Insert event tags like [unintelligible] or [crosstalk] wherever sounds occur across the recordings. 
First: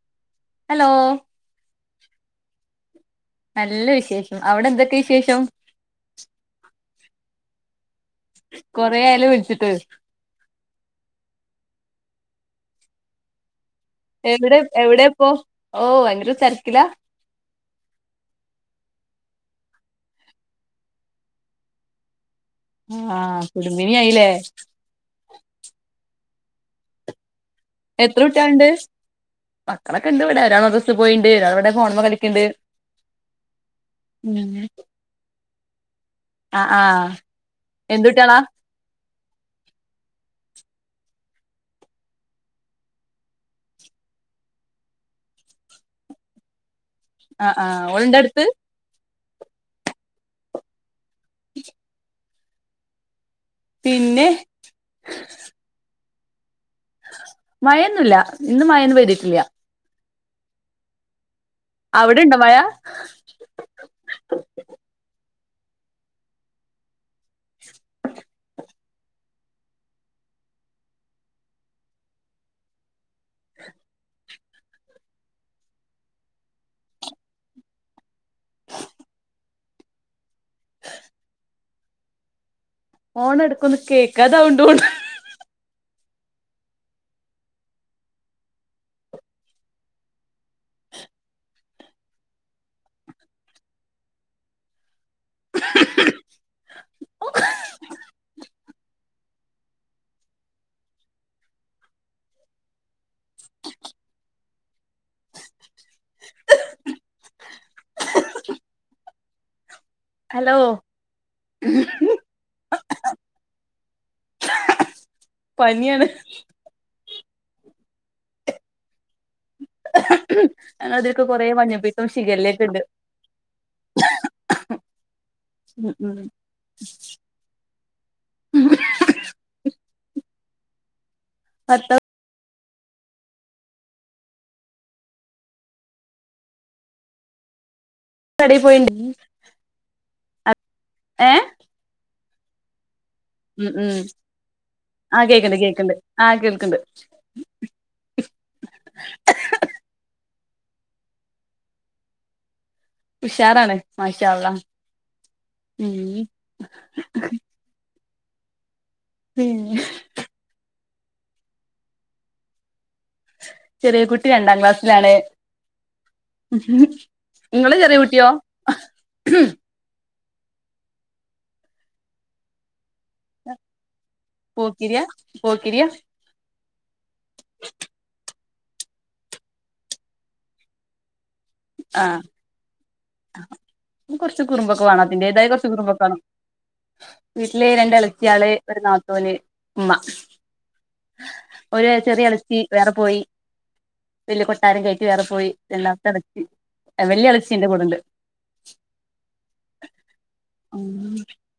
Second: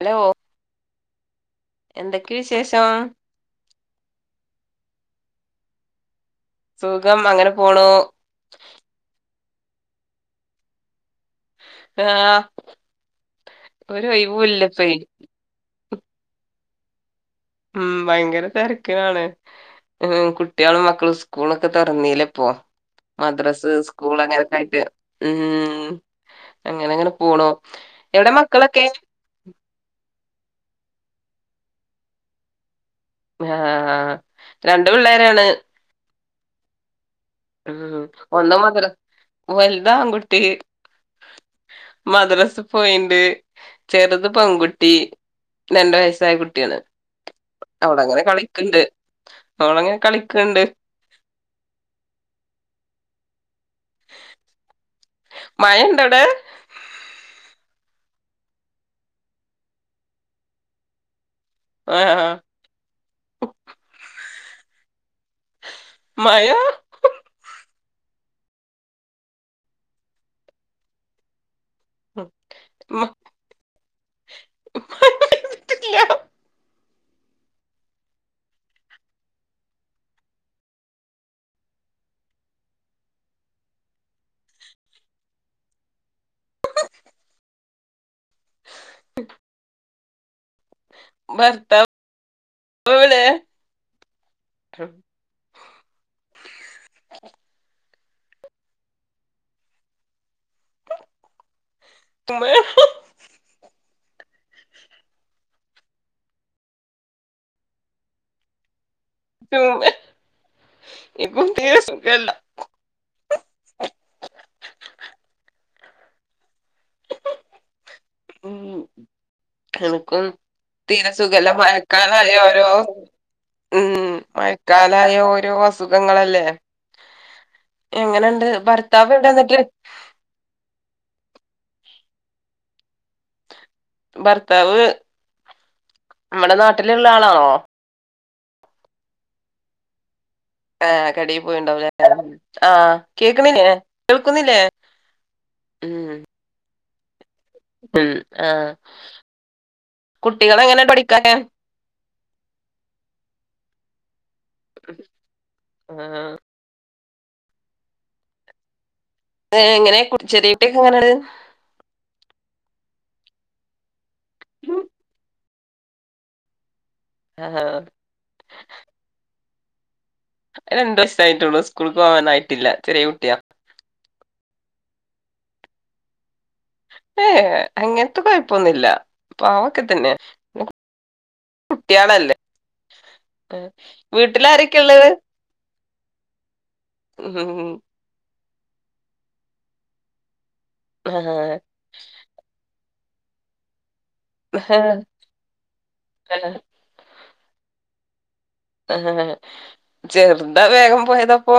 Hello hello എന്തൊക്കെ വിശേഷം? നല്ല വിശേഷം, അവിടെ എന്തൊക്കെ വിശേഷം? സുഖം അങ്ങനെ പോണു. കൊറെ ആയല്ലോ വിളിച്ചിട്ട്. ആഹ് ഒരു എവിടെ ഒഴിവൂല്ലപ്പേ എവിടെ ഇപ്പോ, ഓഹ് ഭയങ്കര തിരക്കിലാ? ഉം ഭയങ്കര തിരക്കിലാണ്. ഉം കുട്ടികളും മക്കളും സ്കൂളൊക്കെ തുറന്നീല ഇപ്പോ. ആഹ് മദ്രാസ് കുടുംബിനി സ്കൂൾ ആയില്ലേ അങ്ങനെയൊക്കെ ആയിട്ട് ഉം അങ്ങനെങ്ങനെ പോണു. എത്ര എവിടെ കുട്ടികളുണ്ട്, മക്കളൊക്കെ മക്കളൊക്കെ ഇണ്ട് ഇവിടെ ഒരാള് അകത്ത് പോയിയേണ്ട്, അവിടെ ഫോണുമേ കളിക്കുണ്ട്. ആഹ് രണ്ട് പിള്ളേരാണ്. ആഹ് ആഹ്. എന്ത് കുട്ടികളാ ഉം മദ്രാസ വലുത് ആൺകുട്ടി. മദ്രസ് പോയിയേണ്ട് ചെറുത് പെൺകുട്ടി. രണ്ട് വയസ്സായാ കുട്ടിയാണ്, ആഹ് ആഹ് അവള് ഓളുണ്ടോ അങ്ങനെ അടുത്ത് കളിക്കുണ്ട്. അവള് അങ്ങനെ കളിക്കുണ്ട്. പിന്നെ മഴണ്ടടെ മഴൊന്നുല്ല ഇന്ന് മഴൊന്നും പൈതിട്ടില്യ ആഹ് അവിടെണ്ടോ മഴ മയാ [unintelligible] ഫോൺഎടുക്കൊന്ന് കേക്കാതാവ്ണ്ട് ഓണ് ഉ ഭർത്താവെവിടെ [unintelligible] ത [unintelligible] ഹലോ ത്തി സുംഖല്ല [unintelligible] പനിയാണ് [inaudible] ഉം എനക്കും ഞങ്ങളെ തീര ഇതിലൊക്കെ കൊറേ സുഖല്ല. മഞ്ഞപ്പിത്തവും മഴക്കാലായ ശിഖല്ലയൊക്കെ ഓരോ ഉണ്ട് ഉം മയക്കാലായ ഓരോ ഉം ഉം അസുഖങ്ങളല്ലേ എങ്ങനെണ്ട് ഭർത്താവെവിടെന്നട്ട് ഭർത്താവ് ഭർത്താവ് മ്മടെ നാട്ടിലുള്ള ആളാണോ കടേ പോയിണ്ട് ഏഹ് ഏ കടയി പോയിണ്ടാവുലേ ആഹ് ഉം കേക്ക്‌ണില്ലേ ഉം കേൾക്കുന്നില്ലേ ഉം അ കേൾക്ക്‌ണ്ട് ഉം ആഹ് കുട്ടികളെങ്ങനെ പഠിക്കാന് ഉഷാറാണ് മാഷാഅള്ള ആഹ് ഏ പിന്നെ എങ്ങനെ കുട്ച്ചല്. റ്റക്ക്‌ങ്ങനൊരു ചെറിയ കുട്ടി രണ്ടാം ക്ലാസ്സിലാണ്. ആഹ് ങ്ങളെ ചെറ്യേ കുട്ട്യോ ആ അരണ്ട് വയസ്സായിട്ടുള്ളു. സ്കൂൾക്കോവാനായിട്ടില്ല. ചെറ്യേ കുട്ടിയാ പോക്കിര്യ പോക്കിര്യ ഏഏ അങ്ങൻത്തെ കൊഴപ്പൊന്നില്ല പാവൊക്കെ തന്നെ കുട്ട്യാളല്ലേ കൊർച്ച് കുർമ്പൊക്കെ വാണം. വീട്ടിലാരൊക്കെള്ളത് അതിന്റേതായ കൊർച്ച് കുർമ്പൊക്കെ വാണം വീട്ടില് ഉം രണ്ടെളച്ചിയാള് ഒരു നാത്തൂന്, ഉമ്മ ആഹ് ഒരു ചെറിയ എളച്ചി വേറെ പോയി വല്യ കൊട്ടാരം കയറ്റി വേറെ പോയി. രണ്ടാമത്തെ എളച്ചി. വല്യ എളച്ചി ന്റെ കൂടെണ്ട് ആഹ് ചെർതാ വേഗം ഉം പോയതപ്പോ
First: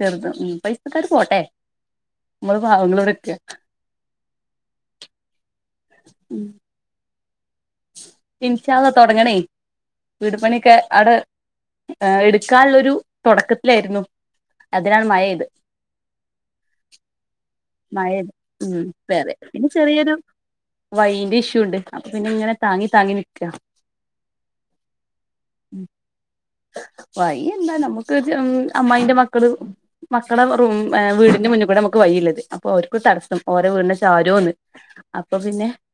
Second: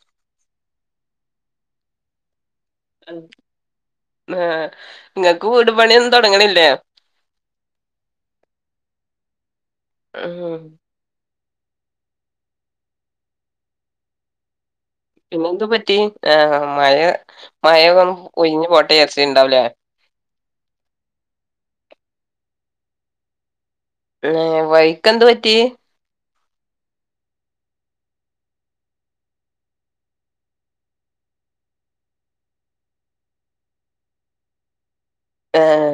ചെർത്, ഉം പൈസക്കാര് പോട്ടെ, നമ്മള് പാവങ്ങള് വടെര്ക്ക ആഹ് ങ്ങക്ക് വീട് പണിയൊന്നും തൊട്ങ്ങ്ണില്ലേ ഇൻശാള്ള തൊടങ്ങണേയ് വീടു ഉം പണിയക്കെ അടെ എടുക്കാന്ള്ളൊരു തൊടക്കത്തിലായിരുന്നു അതിലാണ് മൈ പിന്നെന്തു പറ്റി ആഹ് മഴ മഴന്നണ്ട് മഴെയ്ത് ഒഴിഞ്ഞ് ഉം പോട്ടെ വേറെ യാര്ച്ചിണ്ടാവുലേ പിന്നെ ചെറിയൊരു വൈന്റെ ഇഷ്യൂ ഉണ്ട് അപ്പൊ പിന്നെ ഇങ്ങനെ താങ്ങി താങ്ങി നിക്ക വൈക്ക് എന്ത് പറ്റി വയ്യ എന്താ നമ്മുക്ക് അമ്മായിന്റെ മക്കള് മക്കളെവെറും വീടിന്റെ മുന്ന് കൂടെ നമ്മക് വയിള്ളത് അപ്പൊ അവർക്ക്ഒരു തടസ്സം ഓരോ വീടിന്റെ ചാരോന്ന് അപ്പപിന്നെ ഏഹ്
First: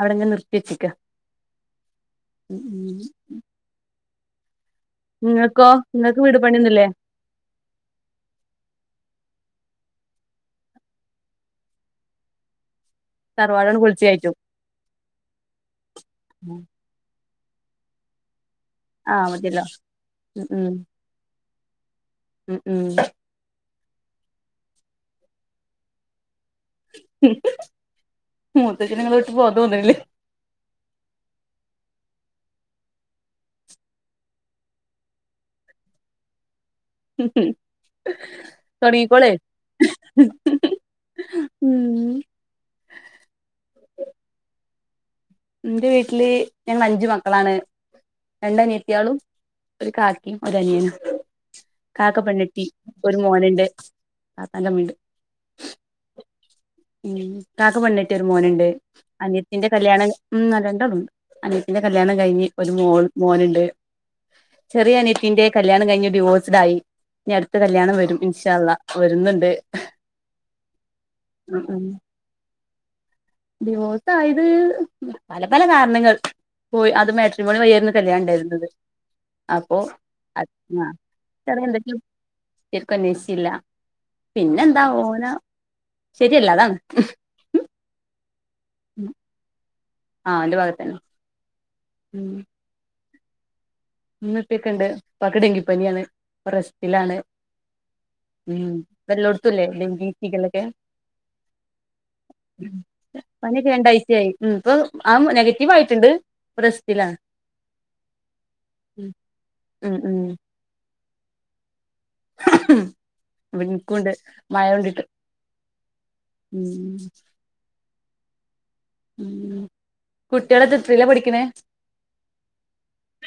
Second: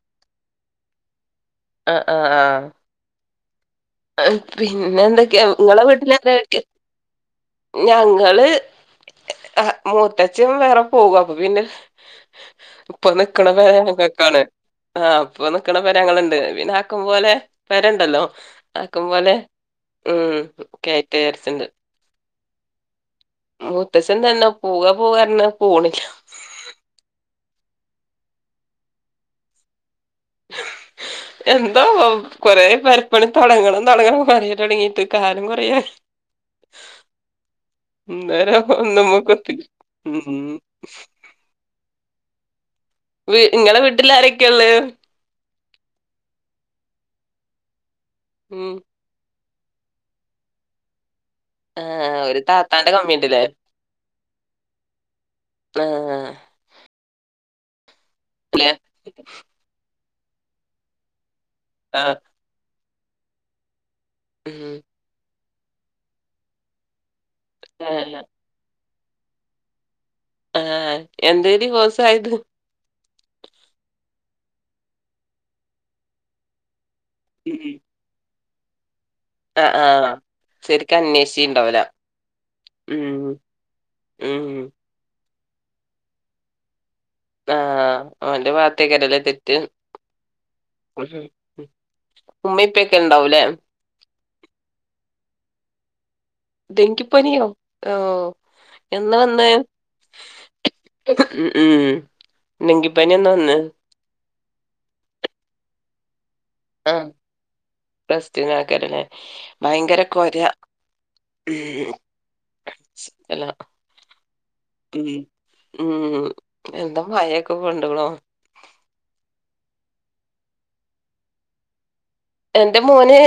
അവിടെങ്ങനെ നിർത്തിച്ച് ക്ക ആഹ് ആഹ് ആഹ് പിന്നെ നിങ്ങൾക്കോ ന്തൊക്കെയാങ്ങളെ നിങ്ങൾക്ക് വീട്ടിലെക്കെ വീട് ആരെക്കയാ പണിയൊന്നുല്ലേ ഞങ്ങള് മൂത്തച്ചി അങ്ങ് വേറെപോകും അപ്പൊ പിന്നെ [inaudible] ഇപ്പനിക്കണ തറവാടാണ് പൊളിച്ചു കയറ്റും പെരനങ്ങക്കക്കാണ് ആഹ് അപ്പ നിക്കണ പെരങ്ങള് ഇണ്ട് പിന്നെഅപ് ആക്കും പോലെ പെരണ്ടല്ലോ ആക്കും ആഹ് പോലെ മതിയല്ലോ ഉം കേറ്റേ കൊറച്ചുണ്ട് ഉം ഉം മൂത്തശൻ തന്നെ പൂവ പോവന്നറഞ്ഞ് പോണില്ല മൂത്തച്ചന് ങ്ങളെവിട്ട് പോവാതോന്ന്ണ് ല്ലേ [inaudible] എന്താവൊ കൊറെപെരപ്പണിതൊ ടങ്ങണം തൊടങ്ങണം പറയാൻതൊടങ്ങീട്ട് കാലംകൊറേആയി ഉം ഹം ഉം ഇന്നുവര നമ്മക്കൊത്തില്ല ഉം ഉം നിങ്ങളവീട്ടില് ആരൊക്കെയാഉള്ളത് ഇന്റെ വീട്ടില് ഞങ്ങള് അഞ്ചു മക്കളാണ് രണ്ട് ഉം അനിയത്തിയാളും ഒര് കാകീം ഒരനിയനും കാക്ക ആഹ് ഒരു പെണ്ണ് താത്താന്റെ ട്ടിഒരു കമ്മിണ്ട്ല്ലേ മോന്ണ്ട് താത്തന്റെ ഇമ്മിണ്ട് ആഹ് ഉം കാക്ക പെണ്ണ് ട്ടി ഒരു മോനുണ്ട് ല്ലേ അനിത്തിന്റെ കല്യാണം ഉം [unintelligible] ന്റെ കല്യാണം ആഹ് കഴിഞ്ഞ് ഒരുമോൾമോനുണ്ട് ഉം ചെറിയ അനിയത്തിന്റെ കല്യാണം കഴിഞ്ഞ് ഡിവോഴ്സ്ഡ് ആയി ഇനി അടുത്ത് കല്യാണംവരും ആ ഇൻഷാഅള്ളാഹ് വരുന്നുണ്ട് ആഹ് എന്തേ ഉം ഉം ഡിവോഴ്‌സായത് ഡിവോഴ്സ് ആയത് പല പല കാരണങ്ങൾ പോയി അത് മേട്രിമോണി വയി ആയിരുന്ന് കല്യാണം ണ്ടാര്ന്നത് ആഹ് അപ്പൊ ആഹ് അത് ശരിക്കും അന്വേഷിച്ചിണ്ടാവൂല. ചിലതെന്തൊക്കെയൊ ഉം ശരിക്കുംഅന്വേശിച്ചില്ല ഉം പിന്നെന്താ ഓന ശരിയല്ല അതാണ് ആഹ് ഓന്റ ഭാ ഗതെക്കല്ലേ തെറ്റ് ആ അവന്റെ ഭാഗത്തന്നെ ഉമ്മപ്പൊക്കെ ഉണ്ടാവു ല്ലേ മ്മ ഇപ്പക്കെ ഇണ്ട് പ്പാക്ക്‌ ഡങ്കിപ്പനി ആണ് ഇപ്പ റെസ്റ്റിലാണ് ഡെങ്കിപ്പനിയോ? ഓഹ് എന്നാ വന്നേ? ഇപ്പല്ലൊടുത്തുല്ലേ ഡെങ്കി ശിഗല്ലക്കെ ഉം ഉം ഡെങ്കിപ്പനിഎന്നു വന്ന് പനിയൊക്കെ രണ്ടാഴ്ചയായി ഉം ഇപ്പൊഅനെഗറ്റീവ്ആയിട്ടുണ്ട് ഇപ്പ റെസ്റ്റിലാ റെസ്റ്റിനാകരല്ലെ ഉം ഉം ഭയങ്കരകൊരാ ഉം അല്ല എനിക്കുവുണ്ട് മഴകൊണ്ടിട്ട് ഉം ഉം എന്താ മയക്കെകൊണ്ട്കുണോ ഉം കുട്ടിളത് ത്രയിലാ പഠിക്ക‌ണെ എന്റെ മോന്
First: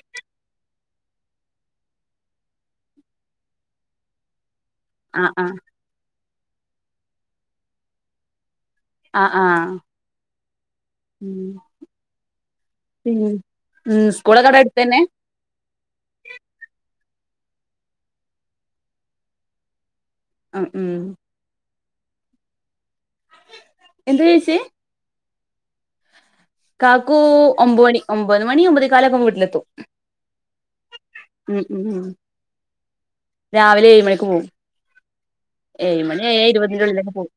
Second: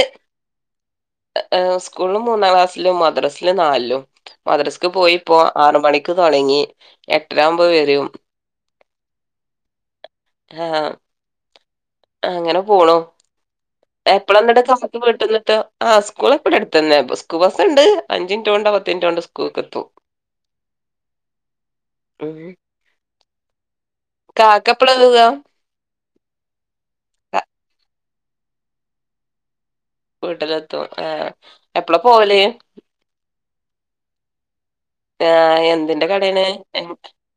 സ്കൂളില് മൂന്നാംക്ലാസ്സിലും മദ്രസില്നാലിലും മദ്രസക്ക് ആഹ് പോയിപ്പോ ആഹ് ആറ്മണിക്ക് തൊടങ്ങി എട്ടരാവുമ്പോ വരും ആഹ് ആഹ് ആഹ് ഉം അങ്ങനെ പോണു പിന്നെ ഉം സ്കൂളൊക്കെ അവിടെ എപ്പളന്നിട്ട്കെ മ്മക്ക്‌ അടുത്തന്നെ വീട്ട് ക് ത്ത ആ സ്കൂളൊകെ ബടട്ത്തന്നെ സ്ക്കു ബസ്സ് ഇണ്ട് അഞ്ചന് റ്റ്ട്ടൊപത്ത്ന് റ്റ് ട്ടൊകൊണ്ട് സ്കൂൾക്ക്‌ എത്തും അ ഉം ആഹ് എന്താ ചോയിച്ചേ കാകപ്പളവ കാകൂ ഒമ്പമണി ഒമ്പത് മണി ഒമ്പത് കാലൊക്കെ പൊവീട്ടിലത്തും വീട്ടിലെത്തു ആഹ് എപ്പള പോവല് രാവിലെ ഏഴ് മണിക്ക് പോവും ആഹ് എന്തിന്റെ കടയാണ് ഇരുപതിന്റെ ഉള്ളിലൊക്കെ പോകും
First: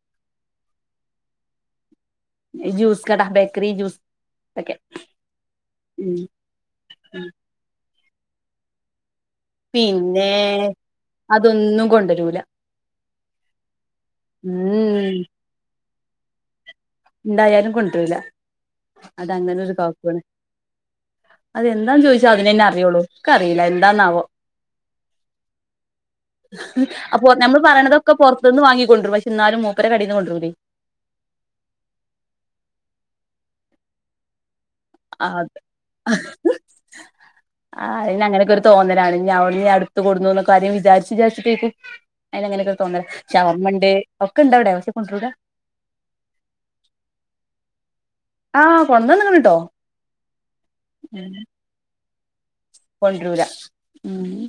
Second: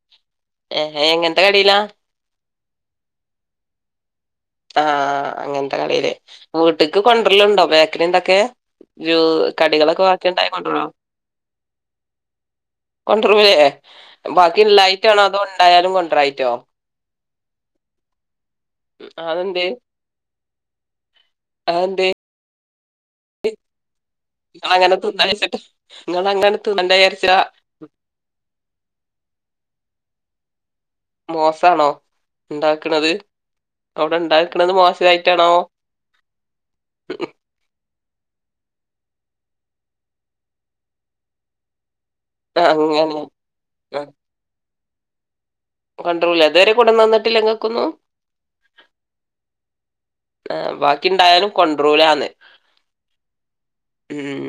ഏ എങ്ങനത്തെ കടയിലാ ജ്യൂസ് കട ബേക്കറി ജ്യൂസ് ഒക്കെ ആഹ് അങ്ങനത്തെ കളിയില് ഉം വീട്ടക്ക് കൊണ്ടരലുണ്ടോ ബോക്കിന ഇതൊക്കെ പിന്നെ അതൊന്നും കൊണ്ടരൂല കൊണ്ടുരൂല്ലേ ഉം ബാക്കിലായിട്ടാണോ അതോ ഉണ്ടായാലും കൊണ്ടറായിറ്റോ ഉണ്ടായാലും കൊണ്ടരൂല്ല അതങ്ങനെ അതെന്തേ ഒരു കക്കാണ് അതെന്താ അതെന്തേ ചോദിച്ചാ അതിനന്നെ അറിയോള്ളൂ ഒക്ക അറിയില്ല എന്താന്നാവോ ങ്ങളങ്ങനെ [unintelligible] ട്ടാ അപ്പൊ നമ്മള് പറയണതൊക്കെ പുറത്തന്ന് വാങ്ങിക്കൊണ്ടുരും പക്ഷ എന്നാലും മൂപ്പര കടയിൽന്ന് കൊണ്ടരില്ലയ് മോശാണോ ഉണ്ടാക്കുണത് അവിടെ ഉണ്ടാക്കണത് മോശ തായിട്ടാണോ അത് ആഹ് അയ്ന് അങ്ങനൊക്കൊരു തോന്നലാണ് ഇനി അവടെ അടുത്ത് കൊടുന്നുന്നൊക്കെ ആരും വിചാരിച്ച് വിചാരിച്ചിട്ടെക്കും അയിന് അങ്ങനെയൊക്കെ തോന്നാ അങ്ങനെ ഷവർമ്മണ്ട് ഒക്കെ ഉണ്ടവിടെ പക്ഷെ കൊണ്ടരുല കൊണ്ടരൂല ഇതുവരെ കൊണ്ടുന്നന്നിട്ടില്ല ങ്ങൾക്കൊന്നും ആഹ് കൊണ്ടന്നങ്ങണട്ടോ ആഹ് ബാക്കിണ്ടായാലും കൊണ്ടറൂലന്ന് കൊണ്ടരൂല ഉം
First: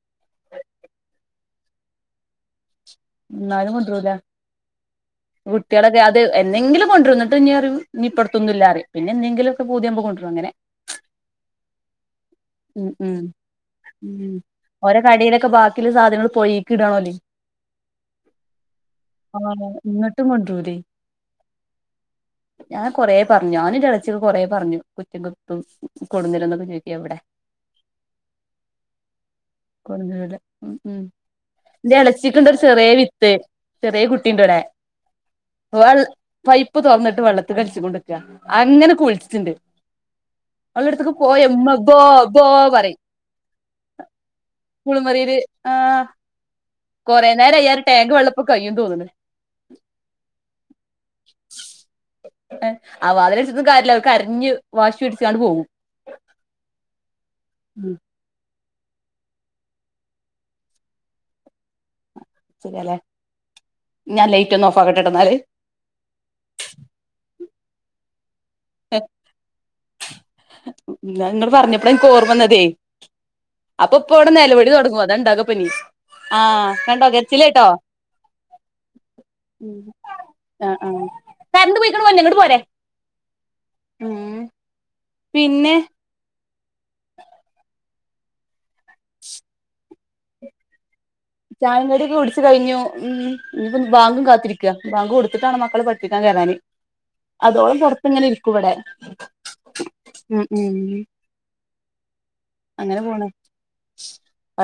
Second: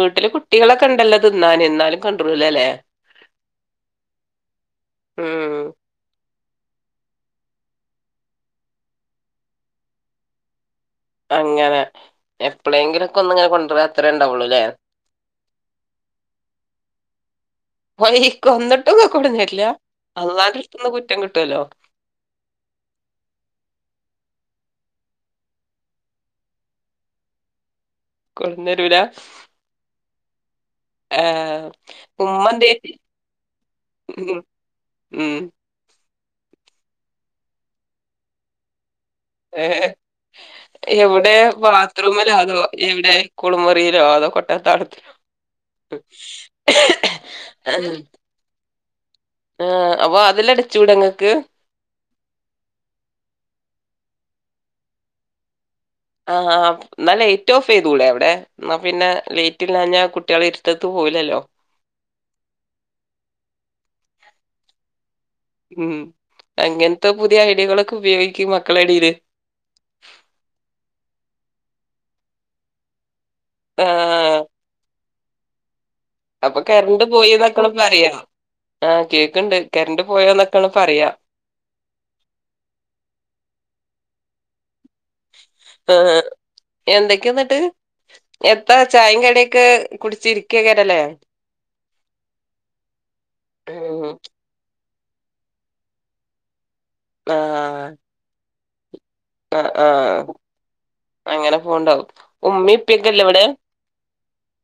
വീട്ടില് കുട്ടിയാൾ ഒക്കെ ഇണ്ടല്ലോ തിന്നാന്ന് ഇന്നാലും കൊണ്ടരുല്ല ല്ലേ ന്നാലും കൊണ്ടുരുല്ല ഉം കുട്ടികളക്കെ എന്നെങ്കിലും കൊണ്ടുരും എന്നിട്ട് ഇനി പറയും ഇപ്പറത്തൊന്നുംല്ല പറയും പിന്നെന്തെങ്കിലുക്കെ പൂതിയാവ്പോ കൊണ്ടുരും അങ്ങനെ [inaudible] അങ്ങനെ ഉം എപ്പോളെങ്കിലും ഉം ഒക്കെ ഒന്നിങ്ങനെ കൊണ്ടുര അത്രേ ഉം ഉണ്ടാവുള്ളൂല്ലേ ഓരോ കടയിലൊക്കെ ബാക്കിയുള്ള സാധനങ്ങൾ പൊഴേക്ക് ഇടാണോല് വക്ക് ഒന്നിട്ടും കൊടഞ്ഞരില്ല ആഹ് ഇങ്ങട്ടും കൊണ്ടരൂലേ അല്ലാന്റെട്ത്ന്ന് കുറ്റം കിട്ടുവല്ലോ [inaudible] ഞാൻ കൊറേ പറഞ്ഞു ഞാനും ന്റെളച്ചി കൊറേ പറഞ്ഞു കുറ്റും കുത്തും കൊടുന്നിരന്നൊക്കെ ചോദിക്കിയ ന്നട്ട് അവിടെ [inaudible] കൊടന്നരൂല [unintelligible] ഏഹ് ഉമ്മ ചച്ചിക്കണ്ട ഒരു എന്തേ ചെറിയ വിത്ത് ചെറിയ ഉം കുട്ടീന്റെ ഇടെ ഉം വ പൈപ്പ് തുറന്നിട്ട് വെള്ളത്തി കളിച്ചു കൊണ്ടക്ക അങ്ങനെ കുളിച്ചു ഏഹ് എവിടെ പോയ ഉമ്മ ബോ ബോ ബാത്ത്റൂമിലാതോ പറയും എവിടെ കുളമുറിയിലോ അതോ കൊട്ടത്താളത്തിലോ [unintelligible] കുറേ നേരം അയ്യാ ടാങ്ക് വെള്ളപ്പൊ കയ്യും തോന്നണ് ആഹ് അപ്പൊ അതെല്ലാം അടച്ചുടെ നിങ്ങൾക്ക് അവ അതിനിച്ചന്നും കാര്യല്ല അവ കരഞ്ഞ് വാശി പിടിച്ചാണ്ട് പോകും ആഹ് ആ ന്ന ലൈറ്റ് ഓഫ് ഉം ചെയ്തുടെ അവിടെ എന്നാ പിന്നെ ലേറ്റ് ഇല്ലഞ്ഞാൽ കുട്ടികളെ ഇരുത്തത്ത് പോവിലല്ലോ ല്ലേ ഞാൻ ലൈറ്റ് ഒന്ന് ഓഫ് ആകട്ടെ എന്നാല് ഉം അങ്ങനത്തെ പുതിയ ഐഡിയകളൊക്കെ ഉപയോഗിക്ക്‌ മക്കള ഇടയില് നിങ്ങൾ പറഞ്ഞപ്പോള എനിക്ക് ഓർമ്മന്നതെ അപ്പൊ ആഹ് നിലവിളി തുടങ്ങും അതെണ്ടകപ്പനി അപ്പൊ കരണ്ട് പോയിന്നൊക്കാണ് പറയാ ആഹ കേൾക്കണ്ട് കരണ്ട് പോയന്നൊക്കെ പറയാ കരണ്ടു പോയിക്കണ ഇങ്ങട്ട് പോരെ ഉം ആഹ് ആഹ് എന്തൊക്കെയ എന്നിട്ട് എത്താ ചായേ കടിയൊക്കെ കുടിച്ചിരിക്കുക കേരല്ലേ ചായങ്കടൊക്കെ കുടിച്ചു കഴിഞ്ഞു ഉം ഇനിപ്പൊ ഉം ബാങ്കും കാത്തിരിക്കുക ബാങ്ക് കൊടുത്തിട്ടാണ് മക്കള പഠിപ്പിക്കാൻ കയറാന് അതോളം ആഹ് പോറത്ത് ഇങ്ങനെ ഇരിക്കും ഇവിടെ ആഹ് ആഹ് ഉം ഉം അങ്ങനെ പോണ്ടാവും ഉമ്മിപ്പക്കല്ലേ ഇവടെ?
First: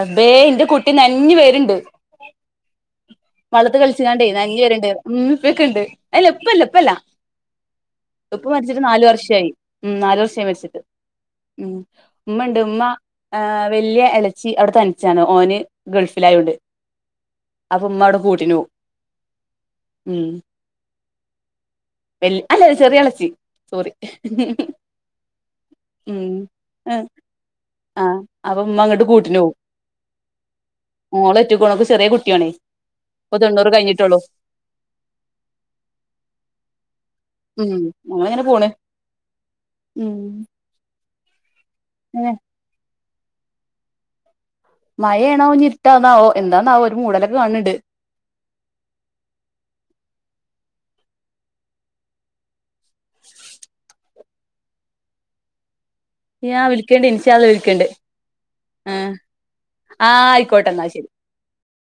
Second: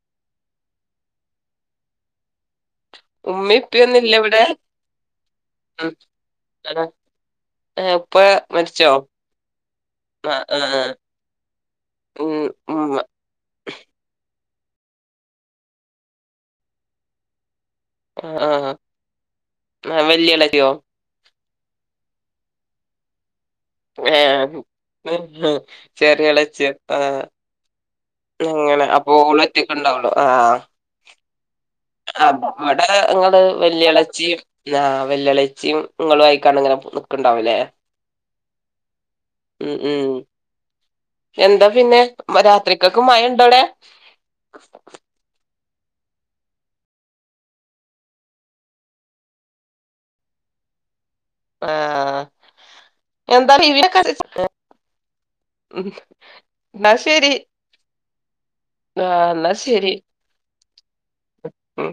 റബേ ഇന്റെ കുട്ടി നൻഞ്ഞ് വെരേണ്ട്. ഉമ്മേം വള്ളത്തി ഉപ്പയൊന്നും ഇല്ല കളിച്ചികാണ്ടേ ഇവിടെ നൻഞ്ഞ് വെരെണ്ട് ഉമ്മേപ്പെക്കെണ്ട് ഉം അല്ല ഉപ്പല്ല അതാ പ്പല്ലാ. ഏഹ് ഉപ്പ മരിച്ചിട്ട് മരിച്ചോ നാല് വർഷായി ഉം നാലു ആഹ് വർഷായി ആഹ് മരിച്ചിട്ട്. ആഹ് ഉം ഉമ്മെണ്ട് ഉമ്മ ആഹ് വെല്ല്യ എളെച്ചി അവിടെത്തനിച്ചാണ് ഓന് ഗൾഫിലായോണ്ട്. അപ്പൊ ഉമ്മവടെ ആഹ് കൂട്ടിനു ആഹ് ആഹ് ഉം വല്യേളച്ചിയോ വെൽ അല്ല ചെറിയെളച്ചി. ഏഹ് ഉം ചെറിയെളെച്ചി ആഹ് ആഹ് അപ്പൊ ഇങ്ങനെ അപ്പോളൊറ്റക്കെണ്ടാവുള്ളു ആഹ് മോളറ്റക്കൊള്ളൂ അപ്പ സ് ആഹ് അവടെ ഇങ്ങൾത് കഴിഞ്ഞിട്ടുള്ളൂ വെല്ല്യളെച്ചിം ആഹ് വെല്ല്യേളെച്ചിം ഇങ്ങളുവായിക്കാണ്ട് ഇങ്ങനെ നിക്കണ്ടാവുല്ലേ. അങ്ങനിങ്ങനെ പോണ് ഉം എന്താ പിന്നെ ഏ രാത്രിക്കക്കെ മയണ്ടോവിടെ? മയെണോ ഞിരിട്ടാവന്നാവോ എന്താന്നാവോ ഒരു മൂടലൊക്കെ കാണ് ണ്ട്. ആഹ് എന്താലു ഇവിടക്കെ [unintelligible] ഉം ഞാൻ വിളിക്കെണ്ട് ഇൻഷാള്ള വിളിക്കെണ്ട് ആഹ് എന്നാ ശരി ആയിക്കോട്ടെ എന്നാ ശെരി. ഉം